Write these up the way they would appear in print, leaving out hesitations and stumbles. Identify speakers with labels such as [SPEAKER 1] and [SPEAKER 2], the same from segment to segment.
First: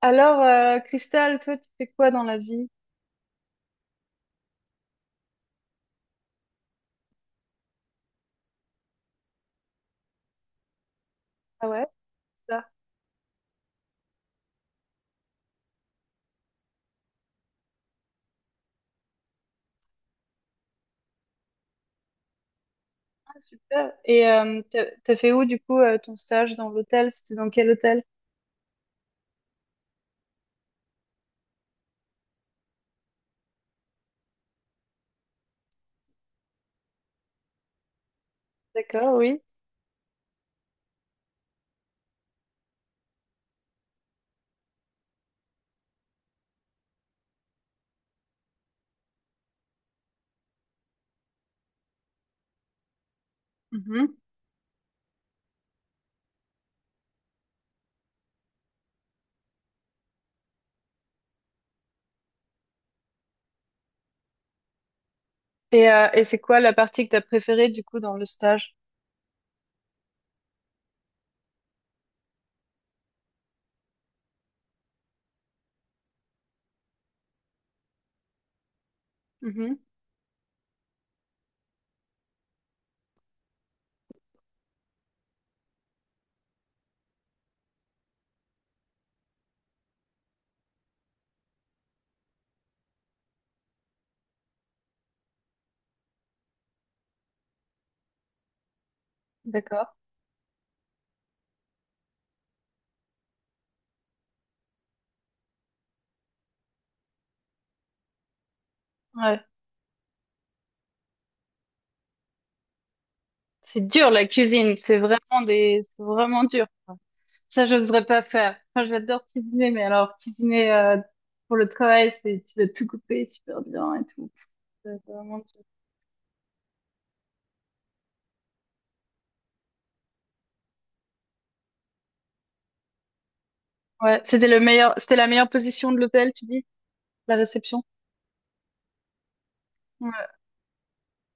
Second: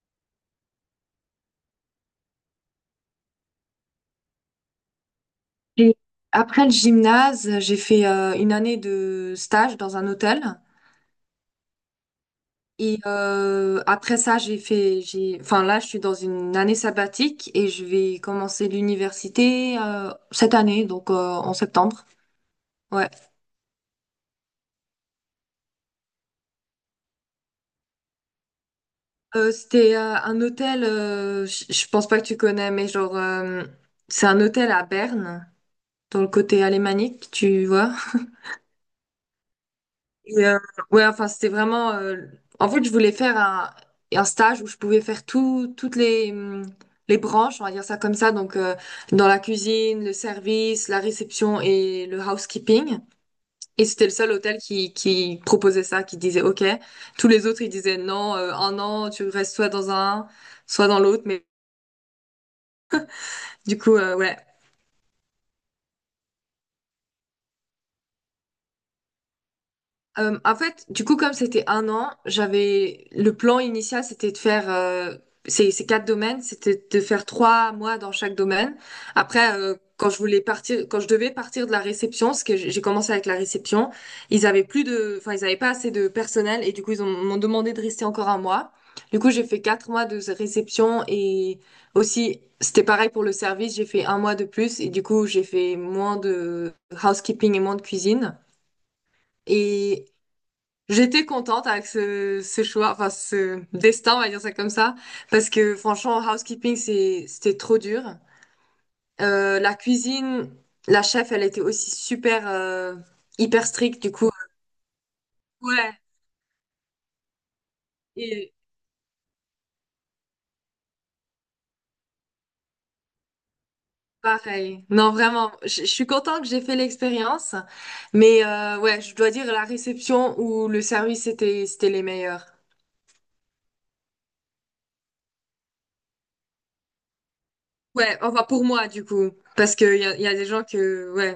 [SPEAKER 1] Alors, Christelle, toi, tu fais quoi dans la vie?
[SPEAKER 2] Et après le gymnase, j'ai fait une année de stage dans un hôtel.
[SPEAKER 1] Ah ouais, ça.
[SPEAKER 2] Après ça, enfin là, je suis dans une année sabbatique et je vais commencer l'université cette année, donc en septembre. Ouais.
[SPEAKER 1] Ah, super. Et t'as fait où, du coup, ton stage dans l'hôtel? C'était dans quel hôtel?
[SPEAKER 2] C'était un hôtel, je pense pas que tu connais, mais genre, c'est un hôtel à Berne, dans le côté alémanique, tu vois.
[SPEAKER 1] D'accord, oui.
[SPEAKER 2] Et, ouais, enfin, c'était vraiment, en fait, je voulais faire un stage où je pouvais faire tout, toutes les branches, on va dire ça comme ça. Donc, dans la cuisine, le service, la réception et le housekeeping. Et c'était le
[SPEAKER 1] Mhm.
[SPEAKER 2] seul hôtel qui proposait ça, qui disait OK. Tous les autres, ils disaient non, un an, tu restes soit dans un, soit dans l'autre. Mais du coup, ouais.
[SPEAKER 1] Et c'est quoi la partie que t'as préférée, du coup, dans le stage?
[SPEAKER 2] En fait, du coup, comme c'était un an, j'avais le plan initial, c'était de faire ces quatre domaines, c'était de faire 3 mois dans chaque domaine. Après,
[SPEAKER 1] Mhm.
[SPEAKER 2] quand je voulais partir, quand je devais partir de la réception, parce que j'ai commencé avec la réception, ils avaient plus de, enfin, ils avaient pas assez de personnel et du coup, m'ont demandé de rester encore un mois. Du coup, j'ai fait 4 mois de réception et aussi, c'était pareil pour le service, j'ai fait un mois de plus et du coup, j'ai fait moins de housekeeping et moins de cuisine.
[SPEAKER 1] D'accord.
[SPEAKER 2] Et j'étais contente avec ce choix, enfin ce destin, on va dire ça comme ça, parce que franchement, housekeeping, c'était trop dur.
[SPEAKER 1] Ouais.
[SPEAKER 2] La cuisine, la chef, elle était aussi super, hyper
[SPEAKER 1] C'est
[SPEAKER 2] stricte,
[SPEAKER 1] dur,
[SPEAKER 2] du
[SPEAKER 1] la
[SPEAKER 2] coup.
[SPEAKER 1] cuisine. C'est vraiment des,
[SPEAKER 2] Ouais,
[SPEAKER 1] c'est vraiment dur, quoi. Ça, je devrais pas
[SPEAKER 2] et
[SPEAKER 1] faire. Enfin, j'adore cuisiner, mais alors, cuisiner, pour le travail, c'est, tu dois tout couper super bien et tout.
[SPEAKER 2] pareil.
[SPEAKER 1] C'est
[SPEAKER 2] Non,
[SPEAKER 1] vraiment
[SPEAKER 2] vraiment,
[SPEAKER 1] dur.
[SPEAKER 2] je suis contente que j'ai fait l'expérience, mais ouais, je dois dire la réception ou le service, c'était les meilleurs.
[SPEAKER 1] Ouais. C'était le meilleur, c'était la meilleure position de l'hôtel, tu dis? La réception.
[SPEAKER 2] Ouais, enfin pour moi, du coup, parce qu'il y a,
[SPEAKER 1] Ouais.
[SPEAKER 2] y a des gens que, ouais.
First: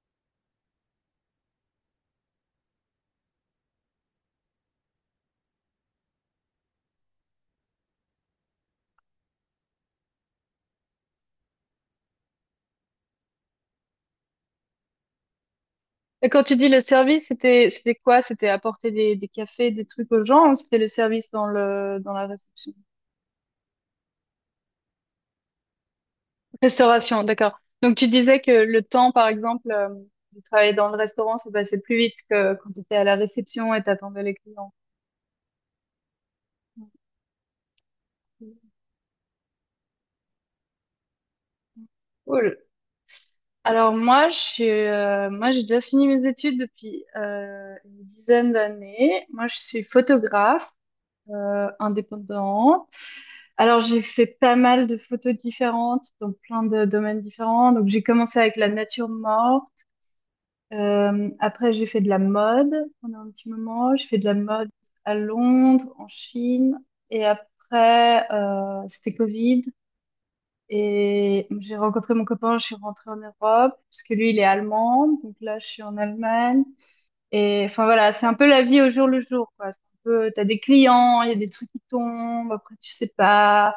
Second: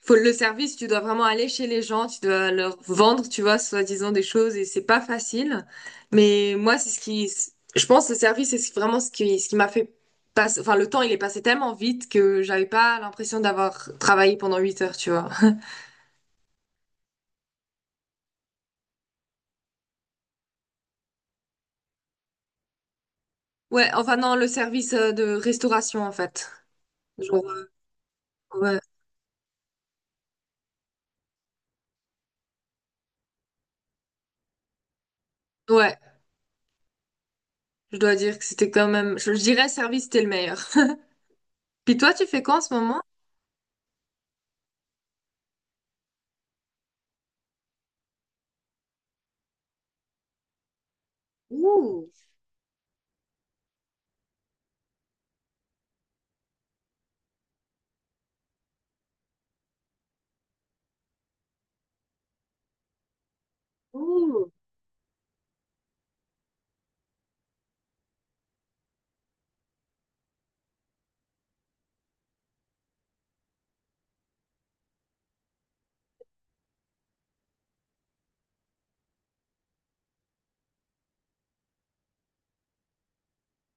[SPEAKER 2] Faut le service, tu dois vraiment aller chez les gens, tu dois leur vendre, tu vois, soi-disant des choses et c'est pas facile. Mais moi, c'est ce qui, je pense, le service, vraiment ce qui m'a fait passer, enfin, le temps, il est passé tellement vite que j'avais pas l'impression d'avoir travaillé pendant 8 heures, tu vois.
[SPEAKER 1] Et quand tu dis le service, c'était quoi? C'était apporter des cafés, des trucs aux gens, ou c'était le service dans la réception?
[SPEAKER 2] Ouais, enfin, non, le service de restauration, en fait.
[SPEAKER 1] Restauration,
[SPEAKER 2] Genre,
[SPEAKER 1] d'accord. Donc tu disais que
[SPEAKER 2] ouais,
[SPEAKER 1] le temps, par exemple, de travailler dans le restaurant, ça passait plus vite que quand tu étais à la réception et t'attendais les clients.
[SPEAKER 2] ouais, je dois dire que c'était quand même, je dirais service, c'était le meilleur. Puis toi, tu fais
[SPEAKER 1] Cool.
[SPEAKER 2] quoi en ce moment?
[SPEAKER 1] Alors moi, j'ai déjà fini mes études depuis une dizaine d'années. Moi, je suis photographe indépendante. Alors, j'ai fait pas mal de photos différentes, donc plein de domaines différents. Donc, j'ai commencé avec la nature morte. Après, j'ai fait de la mode pendant un petit moment. J'ai fait de la mode à Londres, en Chine. Et après, c'était Covid. Et j'ai rencontré mon copain, je suis rentrée en Europe, parce que lui, il est allemand. Donc là, je suis en Allemagne. Et enfin voilà, c'est un peu la vie au jour le jour, quoi. C'est un peu, t'as des clients, il y a des trucs qui tombent, après tu sais pas.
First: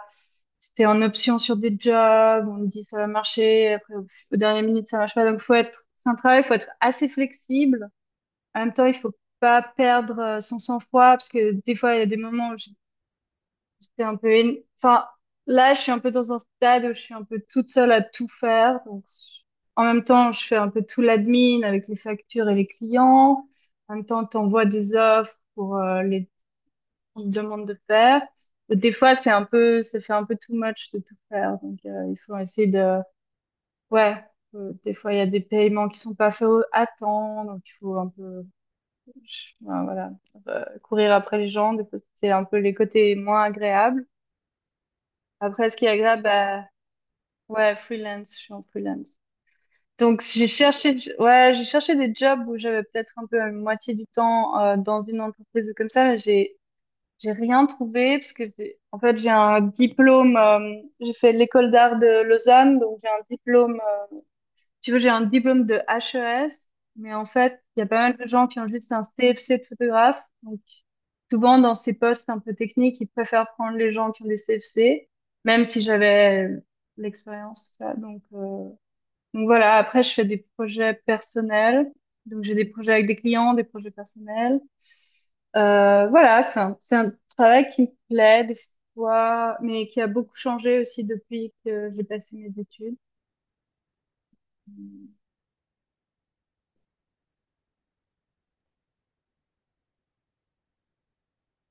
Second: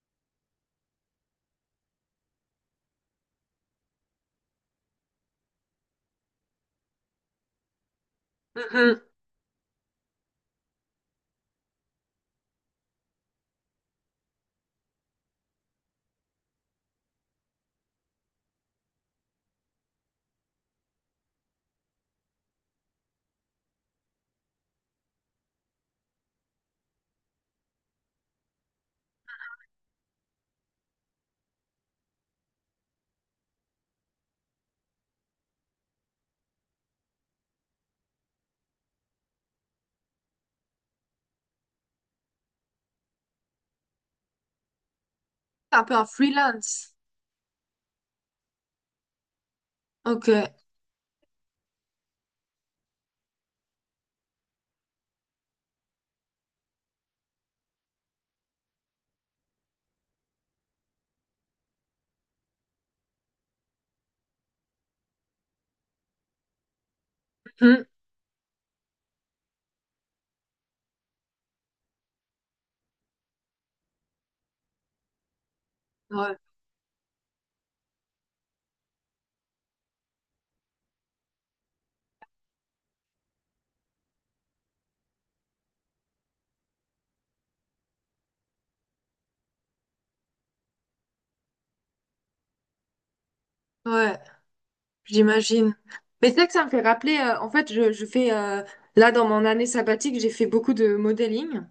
[SPEAKER 1] C'était en option sur des jobs, on te dit ça va marcher, après au dernier minute ça marche pas. Donc faut être, c'est un travail, faut être assez flexible. En même temps, il
[SPEAKER 2] Mhm.
[SPEAKER 1] faut pas perdre son sang-froid parce que des fois il y a des moments où J'étais un peu. Enfin, là, je suis un peu dans un stade où je suis un peu toute seule à tout faire. Donc, en même temps, je fais un peu tout l'admin avec les factures et les clients. En même temps, t'envoies des offres pour les qu'on te demande de faire. Et des fois, c'est un peu, ça fait un peu too much de tout faire. Donc, il faut essayer de... Ouais, des fois, il y a des paiements qui sont pas faits à temps. Donc, il faut un peu, ouais, voilà, courir après les gens. Des fois, c'est un peu les côtés moins agréables. Après, ce
[SPEAKER 2] Un
[SPEAKER 1] qui est
[SPEAKER 2] peu un
[SPEAKER 1] agréable, bah,
[SPEAKER 2] freelance.
[SPEAKER 1] ouais, freelance, je suis en freelance. Donc,
[SPEAKER 2] Ok.
[SPEAKER 1] j'ai cherché, ouais, j'ai cherché des jobs où j'avais peut-être un peu la moitié du temps dans une entreprise ou comme ça, mais j'ai rien trouvé parce que en fait j'ai un diplôme, j'ai fait l'école d'art de Lausanne, donc j'ai un diplôme tu vois, j'ai un diplôme de HES, mais en fait, il y a
[SPEAKER 2] Mhm.
[SPEAKER 1] pas mal de gens qui ont juste un CFC de photographe. Donc, souvent, dans ces postes un peu techniques, ils préfèrent prendre les gens qui ont des CFC, même si
[SPEAKER 2] Ouais,
[SPEAKER 1] j'avais l'expérience, tout ça. Donc, donc voilà. Après, je fais des projets personnels. Donc, j'ai des projets avec des clients, des projets personnels. Voilà, c'est un travail qui me plaît des fois, mais qui a beaucoup changé aussi depuis que j'ai passé mes études.
[SPEAKER 2] ouais. J'imagine. Mais c'est vrai que ça me fait rappeler, en fait, là, dans mon année sabbatique, j'ai fait beaucoup de modeling,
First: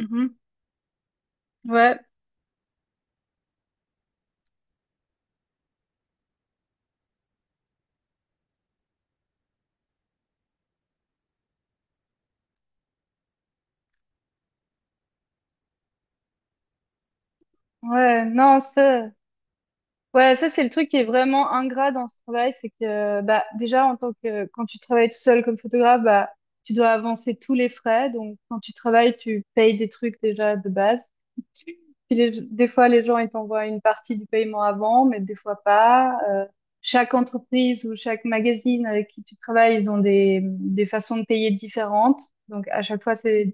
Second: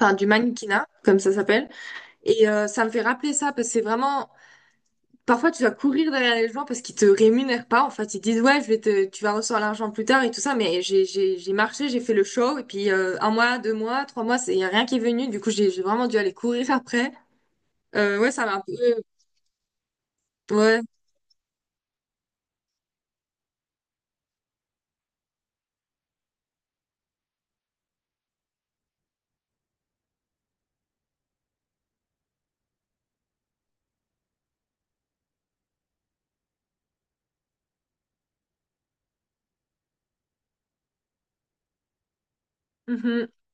[SPEAKER 2] enfin, du mannequinat, comme ça s'appelle.
[SPEAKER 1] Ouais,
[SPEAKER 2] Et ça me fait rappeler ça, parce que c'est vraiment, parfois, tu dois courir derrière les gens parce qu'ils te rémunèrent pas. En fait, ils disent, ouais, tu vas recevoir l'argent plus tard et tout ça. Mais j'ai marché, j'ai fait le show, et puis un mois, 2 mois, 3 mois, il y a rien qui est venu. Du coup, j'ai vraiment dû aller courir après.
[SPEAKER 1] ouais,
[SPEAKER 2] Ouais, ça m'a
[SPEAKER 1] non,
[SPEAKER 2] un peu,
[SPEAKER 1] ça, ouais, ça c'est le
[SPEAKER 2] ouais.
[SPEAKER 1] truc qui est vraiment ingrat dans ce travail, c'est que bah déjà en tant que quand tu travailles tout seul comme photographe, bah tu dois avancer tous les frais, donc quand tu travailles, tu payes des trucs déjà de base. Puis des fois les gens ils t'envoient une partie du paiement avant, mais des fois pas. Chaque entreprise ou chaque magazine avec qui tu travailles, ils ont des façons de payer différentes, donc à chaque fois
[SPEAKER 2] Mhm.
[SPEAKER 1] c'est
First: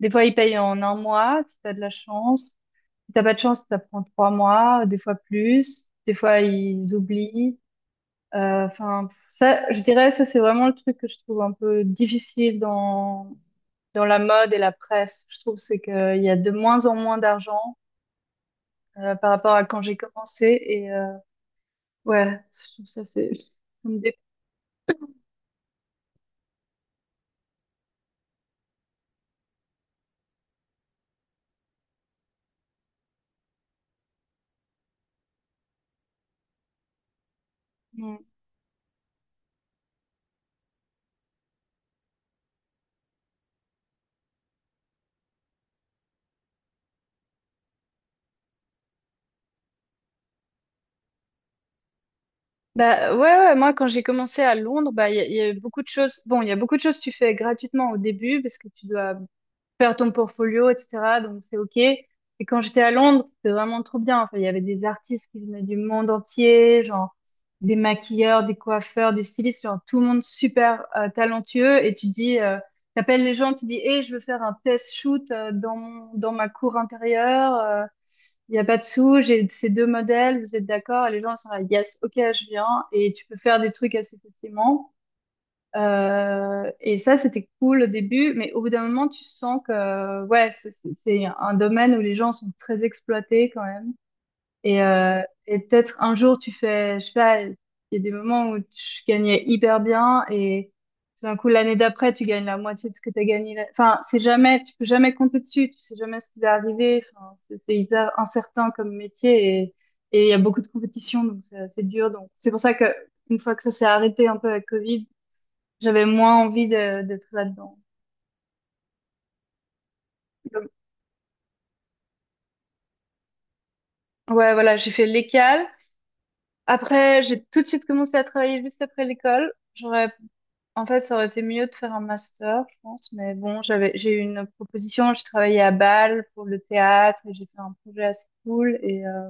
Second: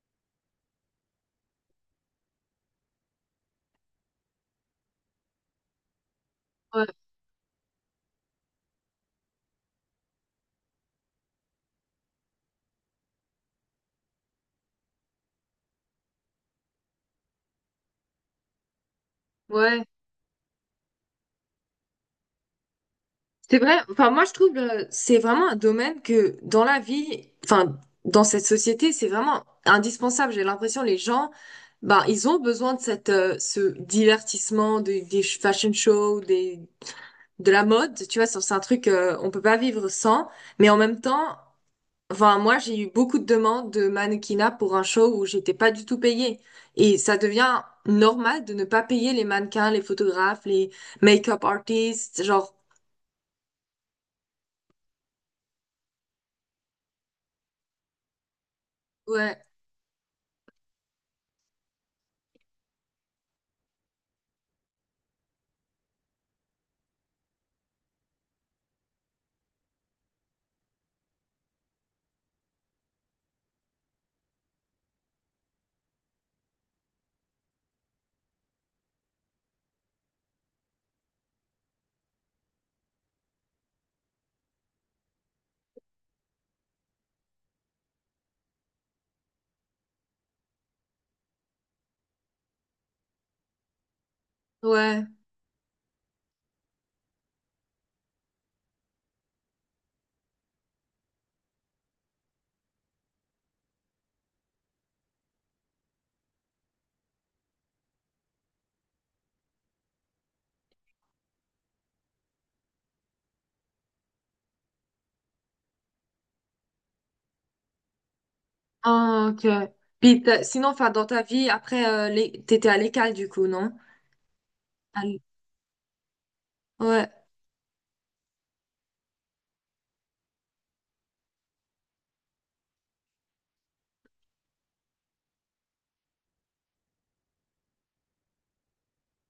[SPEAKER 1] des fois ils payent en un mois si t'as de la chance. Si t'as pas de chance, ça prend 3 mois, des fois plus, des fois
[SPEAKER 2] Ouais.
[SPEAKER 1] ils oublient. Enfin, ça, je dirais, ça c'est vraiment le truc que je trouve un peu difficile dans la mode et la presse. Je trouve c'est que il y a de moins en moins d'argent par rapport à quand
[SPEAKER 2] Ouais.
[SPEAKER 1] j'ai commencé et ouais, je trouve ça c'est ça
[SPEAKER 2] C'est vrai,
[SPEAKER 1] me
[SPEAKER 2] enfin
[SPEAKER 1] dé-
[SPEAKER 2] moi je trouve c'est vraiment un domaine que dans la vie, enfin dans cette société, c'est vraiment indispensable. J'ai l'impression les gens, ben ils ont besoin de cette ce divertissement, des fashion shows, des de la mode, tu
[SPEAKER 1] Mm.
[SPEAKER 2] vois, c'est un truc on peut pas vivre sans. Mais en même temps, enfin moi j'ai eu beaucoup de demandes de mannequinat pour un show où j'étais pas du tout payée et ça devient normal de ne pas payer les mannequins, les photographes, les make-up artists, genre
[SPEAKER 1] Bah ouais, ouais, moi quand j'ai commencé à Londres, bah il y a eu beaucoup de choses. Bon, il y a beaucoup de choses que tu fais gratuitement au début parce que tu dois
[SPEAKER 2] ouais.
[SPEAKER 1] faire ton portfolio, etc. Donc c'est OK. Et quand j'étais à Londres, c'était vraiment trop bien. Enfin, il y avait des artistes qui venaient du monde entier, genre des maquilleurs, des coiffeurs, des stylistes, genre tout le monde super talentueux. Et t'appelles les gens, tu dis, hey, je veux faire un test shoot dans ma cour intérieure. Il y a pas de sous, j'ai ces deux modèles, vous êtes d'accord? Et les gens sont là, yes, ok, je viens. Et tu peux faire des trucs assez facilement. Et ça, c'était cool au début, mais au bout d'un moment, tu sens que ouais, c'est un domaine où les gens sont très exploités quand même. Et,
[SPEAKER 2] Ouais,
[SPEAKER 1] euh, et peut-être un jour, tu fais, je sais pas, il y a des moments où tu gagnais hyper bien et tout d'un coup, l'année d'après, tu gagnes la moitié de ce que tu as gagné. Enfin, c'est jamais, tu peux jamais compter dessus, tu sais jamais ce qui va arriver. Enfin, c'est hyper incertain comme métier et il y a beaucoup de compétition, donc c'est dur. Donc c'est pour ça que une fois que ça s'est arrêté un peu avec Covid j'avais moins envie d'être là-dedans.
[SPEAKER 2] ah, ok. Puis sinon,
[SPEAKER 1] Donc,
[SPEAKER 2] enfin, dans ta vie, après, t'étais à l'école du coup, non?
[SPEAKER 1] ouais, voilà, j'ai
[SPEAKER 2] À
[SPEAKER 1] fait
[SPEAKER 2] l-
[SPEAKER 1] l'école.
[SPEAKER 2] Ouais.
[SPEAKER 1] Après, j'ai tout de suite commencé à travailler juste après l'école. En fait, ça aurait été mieux de faire un master, je pense. Mais bon, j'ai eu une proposition. Je travaillais à Bâle pour le théâtre et j'ai fait un projet assez cool. Et, euh,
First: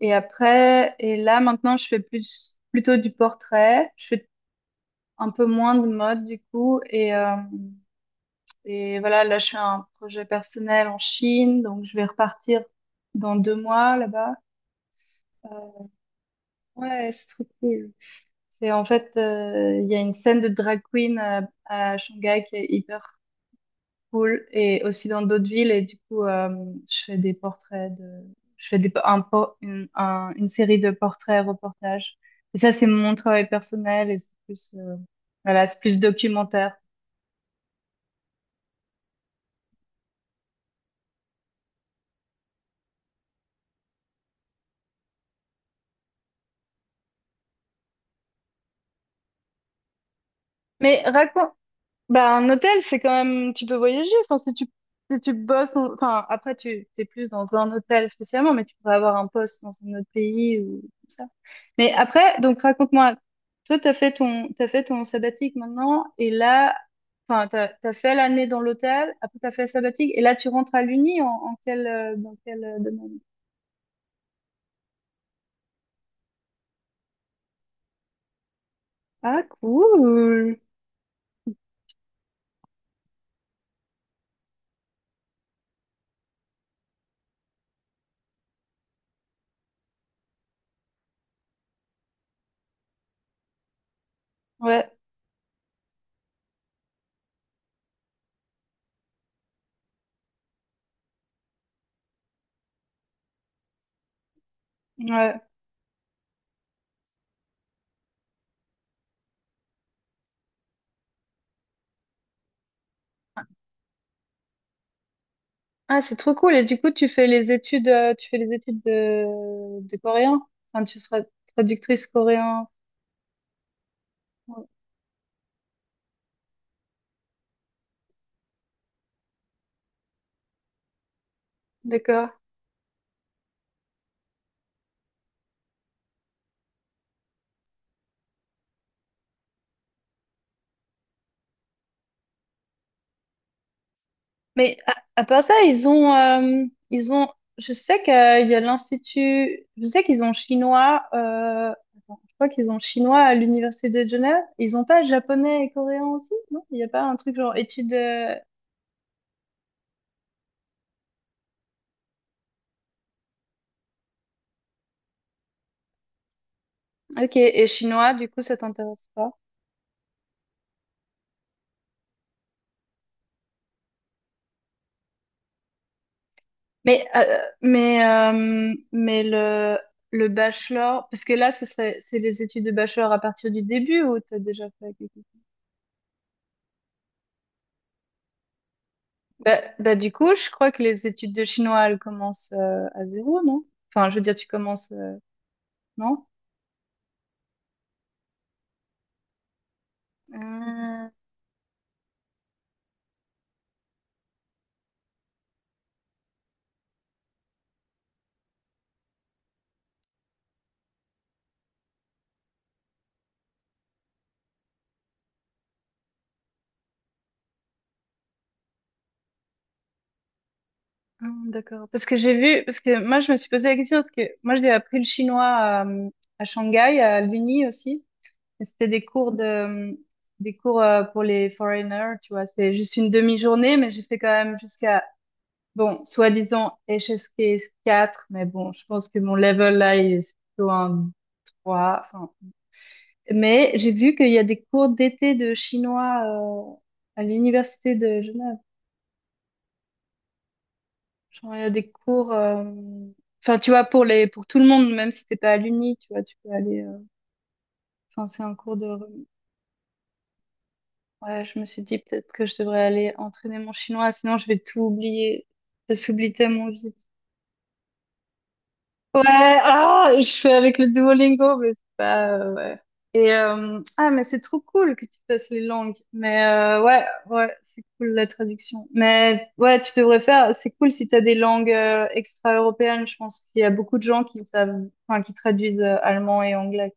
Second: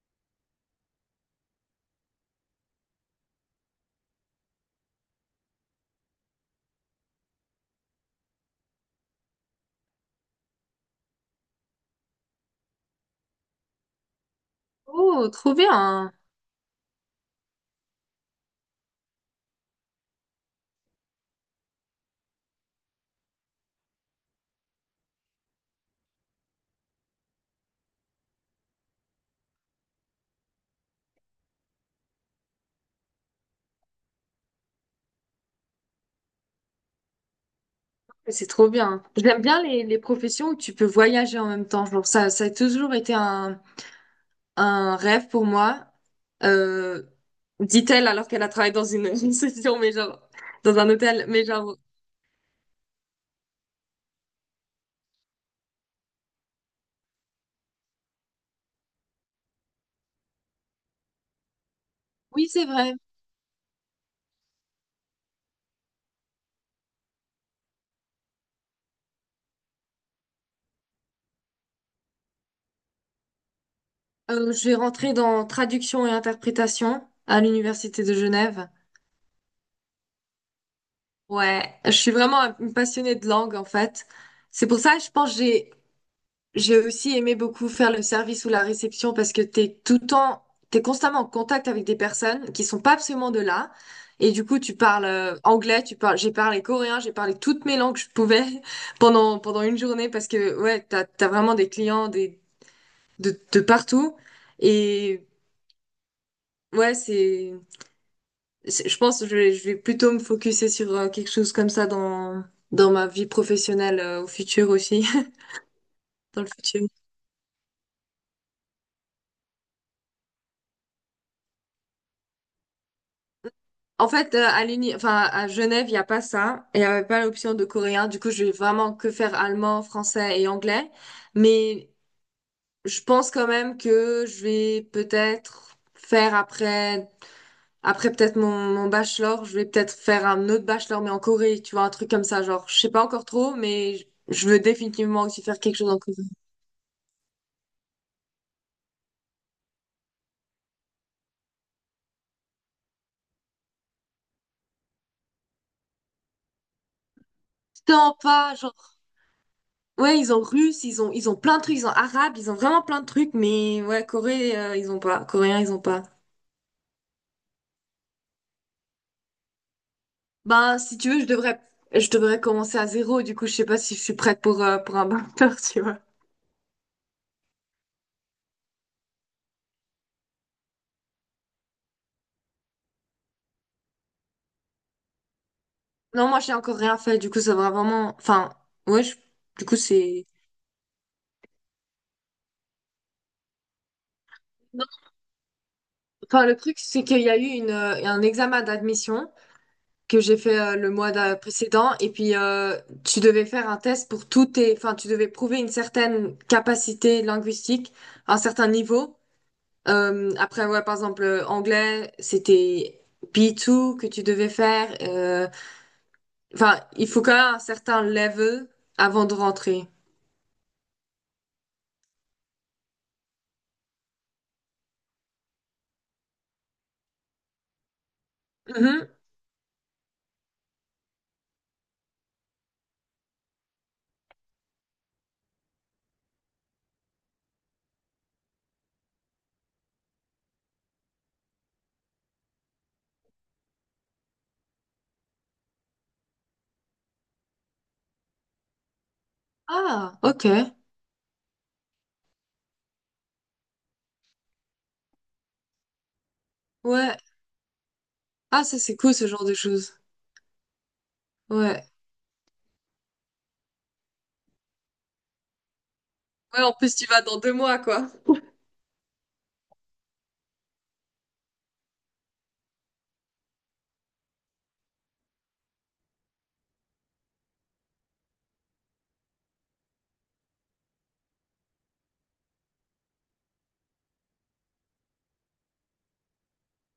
[SPEAKER 1] et après, et là, maintenant, je fais plutôt du portrait. Je fais un peu moins de mode, du coup. Et voilà, là, je fais un projet personnel en Chine, donc je vais repartir dans 2 mois là-bas.
[SPEAKER 2] Oh, trop
[SPEAKER 1] Euh,
[SPEAKER 2] bien.
[SPEAKER 1] ouais, c'est trop cool. C'est en fait, il y a une scène de drag queen à Shanghai qui est hyper cool et aussi dans d'autres villes. Et du coup, je fais des portraits de, je fais des, un, por- une, une série de portraits, reportages. Et ça, c'est mon travail personnel et c'est plus, voilà, c'est plus documentaire.
[SPEAKER 2] C'est trop bien. J'aime bien les professions où tu peux voyager en même temps. Genre, ça a toujours été un rêve pour moi. Euh, Dit-elle alors qu'elle a travaillé dans une une session, mais genre, dans un
[SPEAKER 1] Mais
[SPEAKER 2] hôtel. Mais
[SPEAKER 1] raconte.
[SPEAKER 2] genre,
[SPEAKER 1] Bah, un hôtel, c'est quand même, tu peux voyager. Enfin, si tu bosses, enfin, après, t'es plus dans un hôtel spécialement, mais tu pourrais avoir un poste dans un autre pays ou comme ça. Mais après,
[SPEAKER 2] oui,
[SPEAKER 1] donc,
[SPEAKER 2] c'est vrai.
[SPEAKER 1] raconte-moi, toi, t'as fait ton sabbatique maintenant, et là, enfin, t'as fait l'année dans l'hôtel, après, t'as fait le sabbatique, et là, tu rentres à l'Uni en, dans quel domaine?
[SPEAKER 2] Je vais rentrer dans traduction et interprétation à l'université de Genève.
[SPEAKER 1] Ah, cool!
[SPEAKER 2] Ouais, je suis vraiment une passionnée de langue en fait. C'est pour ça, je pense, que j'ai aussi aimé beaucoup faire le service ou la réception parce que t'es tout le temps, t'es constamment en contact avec des personnes qui sont pas absolument de là. Et du coup, tu
[SPEAKER 1] Ouais,
[SPEAKER 2] parles anglais, tu parles, j'ai parlé coréen, j'ai parlé toutes mes langues que je pouvais pendant une journée parce que ouais, t'as vraiment des clients des de partout. Et
[SPEAKER 1] ouais.
[SPEAKER 2] ouais, je pense que je vais plutôt me focuser sur quelque chose comme ça dans ma vie professionnelle au futur aussi,
[SPEAKER 1] Ah, c'est trop
[SPEAKER 2] dans le
[SPEAKER 1] cool. Et du
[SPEAKER 2] futur.
[SPEAKER 1] coup, tu fais les études, de coréen. Enfin, tu seras traductrice coréen.
[SPEAKER 2] En fait,
[SPEAKER 1] Ouais,
[SPEAKER 2] à l'uni, enfin, à Genève, il n'y a pas ça. Il n'y avait pas l'option de coréen. Du coup, je vais vraiment que faire allemand, français et anglais. Mais
[SPEAKER 1] d'accord.
[SPEAKER 2] je pense quand même que je vais peut-être faire après peut-être mon bachelor, je vais peut-être faire un autre bachelor, mais en Corée, tu vois, un truc comme ça. Genre, je sais pas encore trop, mais je veux
[SPEAKER 1] Mais à,
[SPEAKER 2] définitivement
[SPEAKER 1] à part
[SPEAKER 2] aussi
[SPEAKER 1] ça,
[SPEAKER 2] faire quelque
[SPEAKER 1] ils
[SPEAKER 2] chose en
[SPEAKER 1] ont,
[SPEAKER 2] Corée.
[SPEAKER 1] euh, ils ont, je sais qu'il y a l'institut, je sais qu'ils ont chinois, je crois qu'ils ont chinois à l'université de Genève. Ils ont pas japonais et coréen aussi, non? Il n'y a pas un truc genre études,
[SPEAKER 2] Tant
[SPEAKER 1] euh,
[SPEAKER 2] pas, genre, ouais, ils ont russe, ils ont plein de trucs, ils ont arabe, ils ont vraiment plein de trucs, mais ouais, Corée, ils ont pas, coréen, ils ont pas.
[SPEAKER 1] ok, et chinois, du coup, ça t'intéresse pas?
[SPEAKER 2] Ben, si tu veux, je devrais commencer à zéro, du coup, je sais pas si je suis prête pour un master, tu vois.
[SPEAKER 1] Mais le bachelor, parce que là, ce serait, c'est les études de bachelor à partir du début ou t'as déjà fait quelque chose?
[SPEAKER 2] Non, moi, j'ai encore rien fait, du coup, ça va vraiment, enfin, ouais,
[SPEAKER 1] Bah,
[SPEAKER 2] du coup,
[SPEAKER 1] bah, du
[SPEAKER 2] c'est.
[SPEAKER 1] coup, je crois que les études de chinois, elles commencent à zéro, non? Enfin, je veux dire, tu
[SPEAKER 2] Non,
[SPEAKER 1] commences, non?
[SPEAKER 2] enfin, le truc, c'est qu'il y a eu un examen d'admission. Que j'ai fait le
[SPEAKER 1] Euh,
[SPEAKER 2] mois précédent. Et puis, tu devais faire un test pour tous tes. Enfin, tu devais prouver une certaine capacité linguistique, un certain niveau. Après, ouais, par exemple, anglais, c'était B2 que tu devais faire. Enfin, il faut quand même un certain level avant de rentrer.
[SPEAKER 1] d'accord. Parce que j'ai vu, parce que moi, je me suis posé la question, parce que moi, j'ai appris le chinois à Shanghai, à l'Uni aussi. Et c'était des
[SPEAKER 2] Mhm.
[SPEAKER 1] cours pour les foreigners, tu vois. C'était juste une demi-journée, mais j'ai fait quand même jusqu'à. Bon, soi-disant HSKS 4, mais bon, je pense que mon level là, il est plutôt un 3. Enfin, mais j'ai vu qu'il y a des cours d'été de chinois à l'université de Genève.
[SPEAKER 2] Ah, ok.
[SPEAKER 1] Genre, il y a des cours, enfin, tu vois, pour tout le monde, même si t'es pas à l'uni, tu vois, tu peux aller.
[SPEAKER 2] Ouais.
[SPEAKER 1] Enfin, c'est un
[SPEAKER 2] Ah,
[SPEAKER 1] cours
[SPEAKER 2] ça, c'est cool,
[SPEAKER 1] de.
[SPEAKER 2] ce genre de choses.
[SPEAKER 1] Ouais, je me suis
[SPEAKER 2] Ouais.
[SPEAKER 1] dit peut-être que je devrais aller entraîner mon chinois, sinon je vais tout oublier. Ça s'oublie
[SPEAKER 2] Ouais,
[SPEAKER 1] tellement
[SPEAKER 2] en plus, tu
[SPEAKER 1] vite.
[SPEAKER 2] vas dans 2 mois, quoi.
[SPEAKER 1] Ouais, ah, je fais avec le Duolingo, mais c'est pas, ouais. Et, ah, mais c'est trop cool que tu fasses les langues. Mais, ouais, ouais, c'est cool la traduction. Mais, ouais, tu devrais faire, c'est cool si t'as des langues, extra-européennes. Je pense qu'il y a beaucoup de gens qui savent, enfin, qui traduisent allemand et anglais.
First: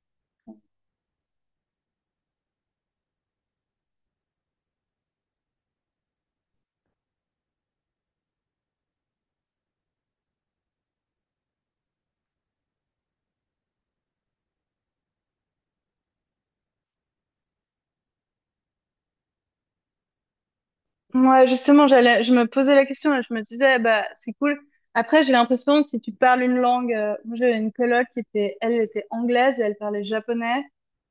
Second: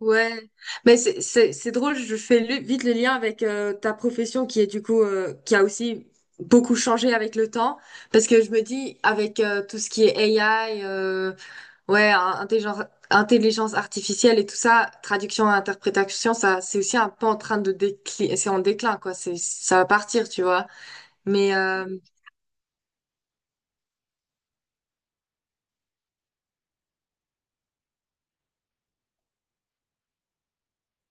[SPEAKER 2] Ouais, mais c'est drôle, vite le lien avec ta profession qui est du coup qui a aussi beaucoup changé avec le temps parce que je me dis avec tout ce qui est AI ouais, intelligence artificielle et tout ça, traduction et interprétation, ça c'est aussi un peu en train de décliner, c'est en déclin quoi, c'est ça va partir, tu vois.
[SPEAKER 1] Moi,
[SPEAKER 2] Mais
[SPEAKER 1] justement, je me posais la question et je me disais, bah, c'est cool. Après, j'ai l'impression, si tu parles une langue, moi, j'avais une coloc elle était anglaise et elle parlait japonais.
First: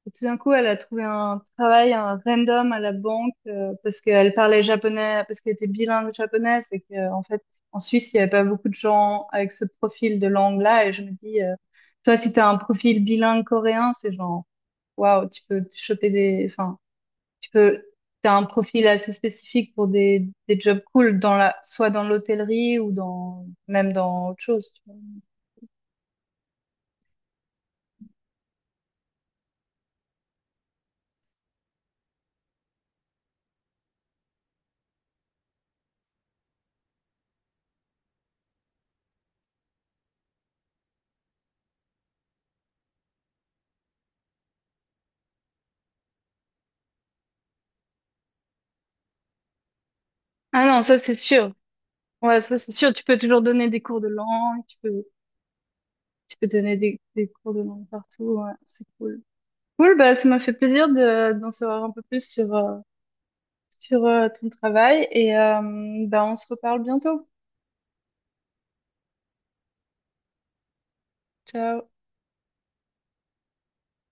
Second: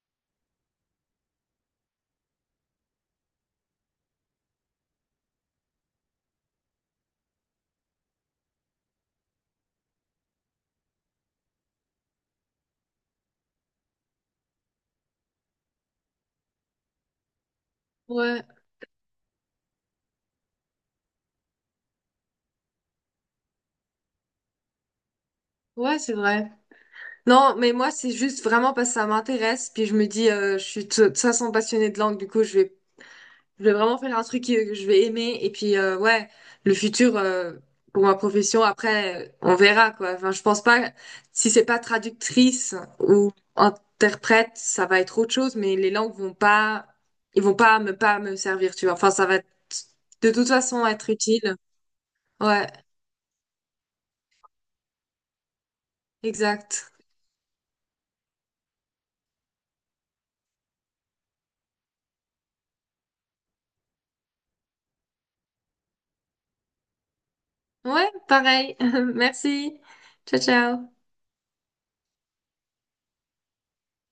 [SPEAKER 1] Et tout d'un coup, elle a trouvé un travail, un random à la banque, parce qu'elle parlait japonais, parce qu'elle était bilingue japonaise et que, en fait, en Suisse, il n'y avait pas beaucoup de gens avec ce profil de langue-là. Et je me dis, toi, si tu as un profil bilingue coréen, c'est genre, waouh, tu peux te choper des, enfin, tu peux, t'as un
[SPEAKER 2] ouais,
[SPEAKER 1] profil assez spécifique pour des jobs cool dans soit dans l'hôtellerie ou dans, même dans autre chose, tu vois.
[SPEAKER 2] ouais, c'est vrai. Non, mais moi, c'est juste vraiment parce que ça m'intéresse. Puis je me dis, je suis de toute façon passionnée de langue, du coup, je vais vraiment faire un truc que je vais aimer. Et puis, ouais, le futur, pour ma profession, après, on verra, quoi. Enfin, je pense pas, si c'est pas traductrice ou interprète, ça va être autre chose, mais les langues vont pas, ils vont pas me servir, tu vois. Enfin, de toute
[SPEAKER 1] Ah non,
[SPEAKER 2] façon
[SPEAKER 1] ça
[SPEAKER 2] être
[SPEAKER 1] c'est sûr.
[SPEAKER 2] utile.
[SPEAKER 1] Ouais, ça
[SPEAKER 2] Ouais,
[SPEAKER 1] c'est sûr. Tu peux toujours donner des cours de langue, tu peux donner
[SPEAKER 2] exact.
[SPEAKER 1] des cours de langue partout. Ouais, c'est cool. Cool, bah ça m'a fait plaisir d'en savoir un peu plus sur ton travail et bah on se reparle bientôt.
[SPEAKER 2] Ouais, pareil. Merci. Ciao, ciao.
[SPEAKER 1] Ciao.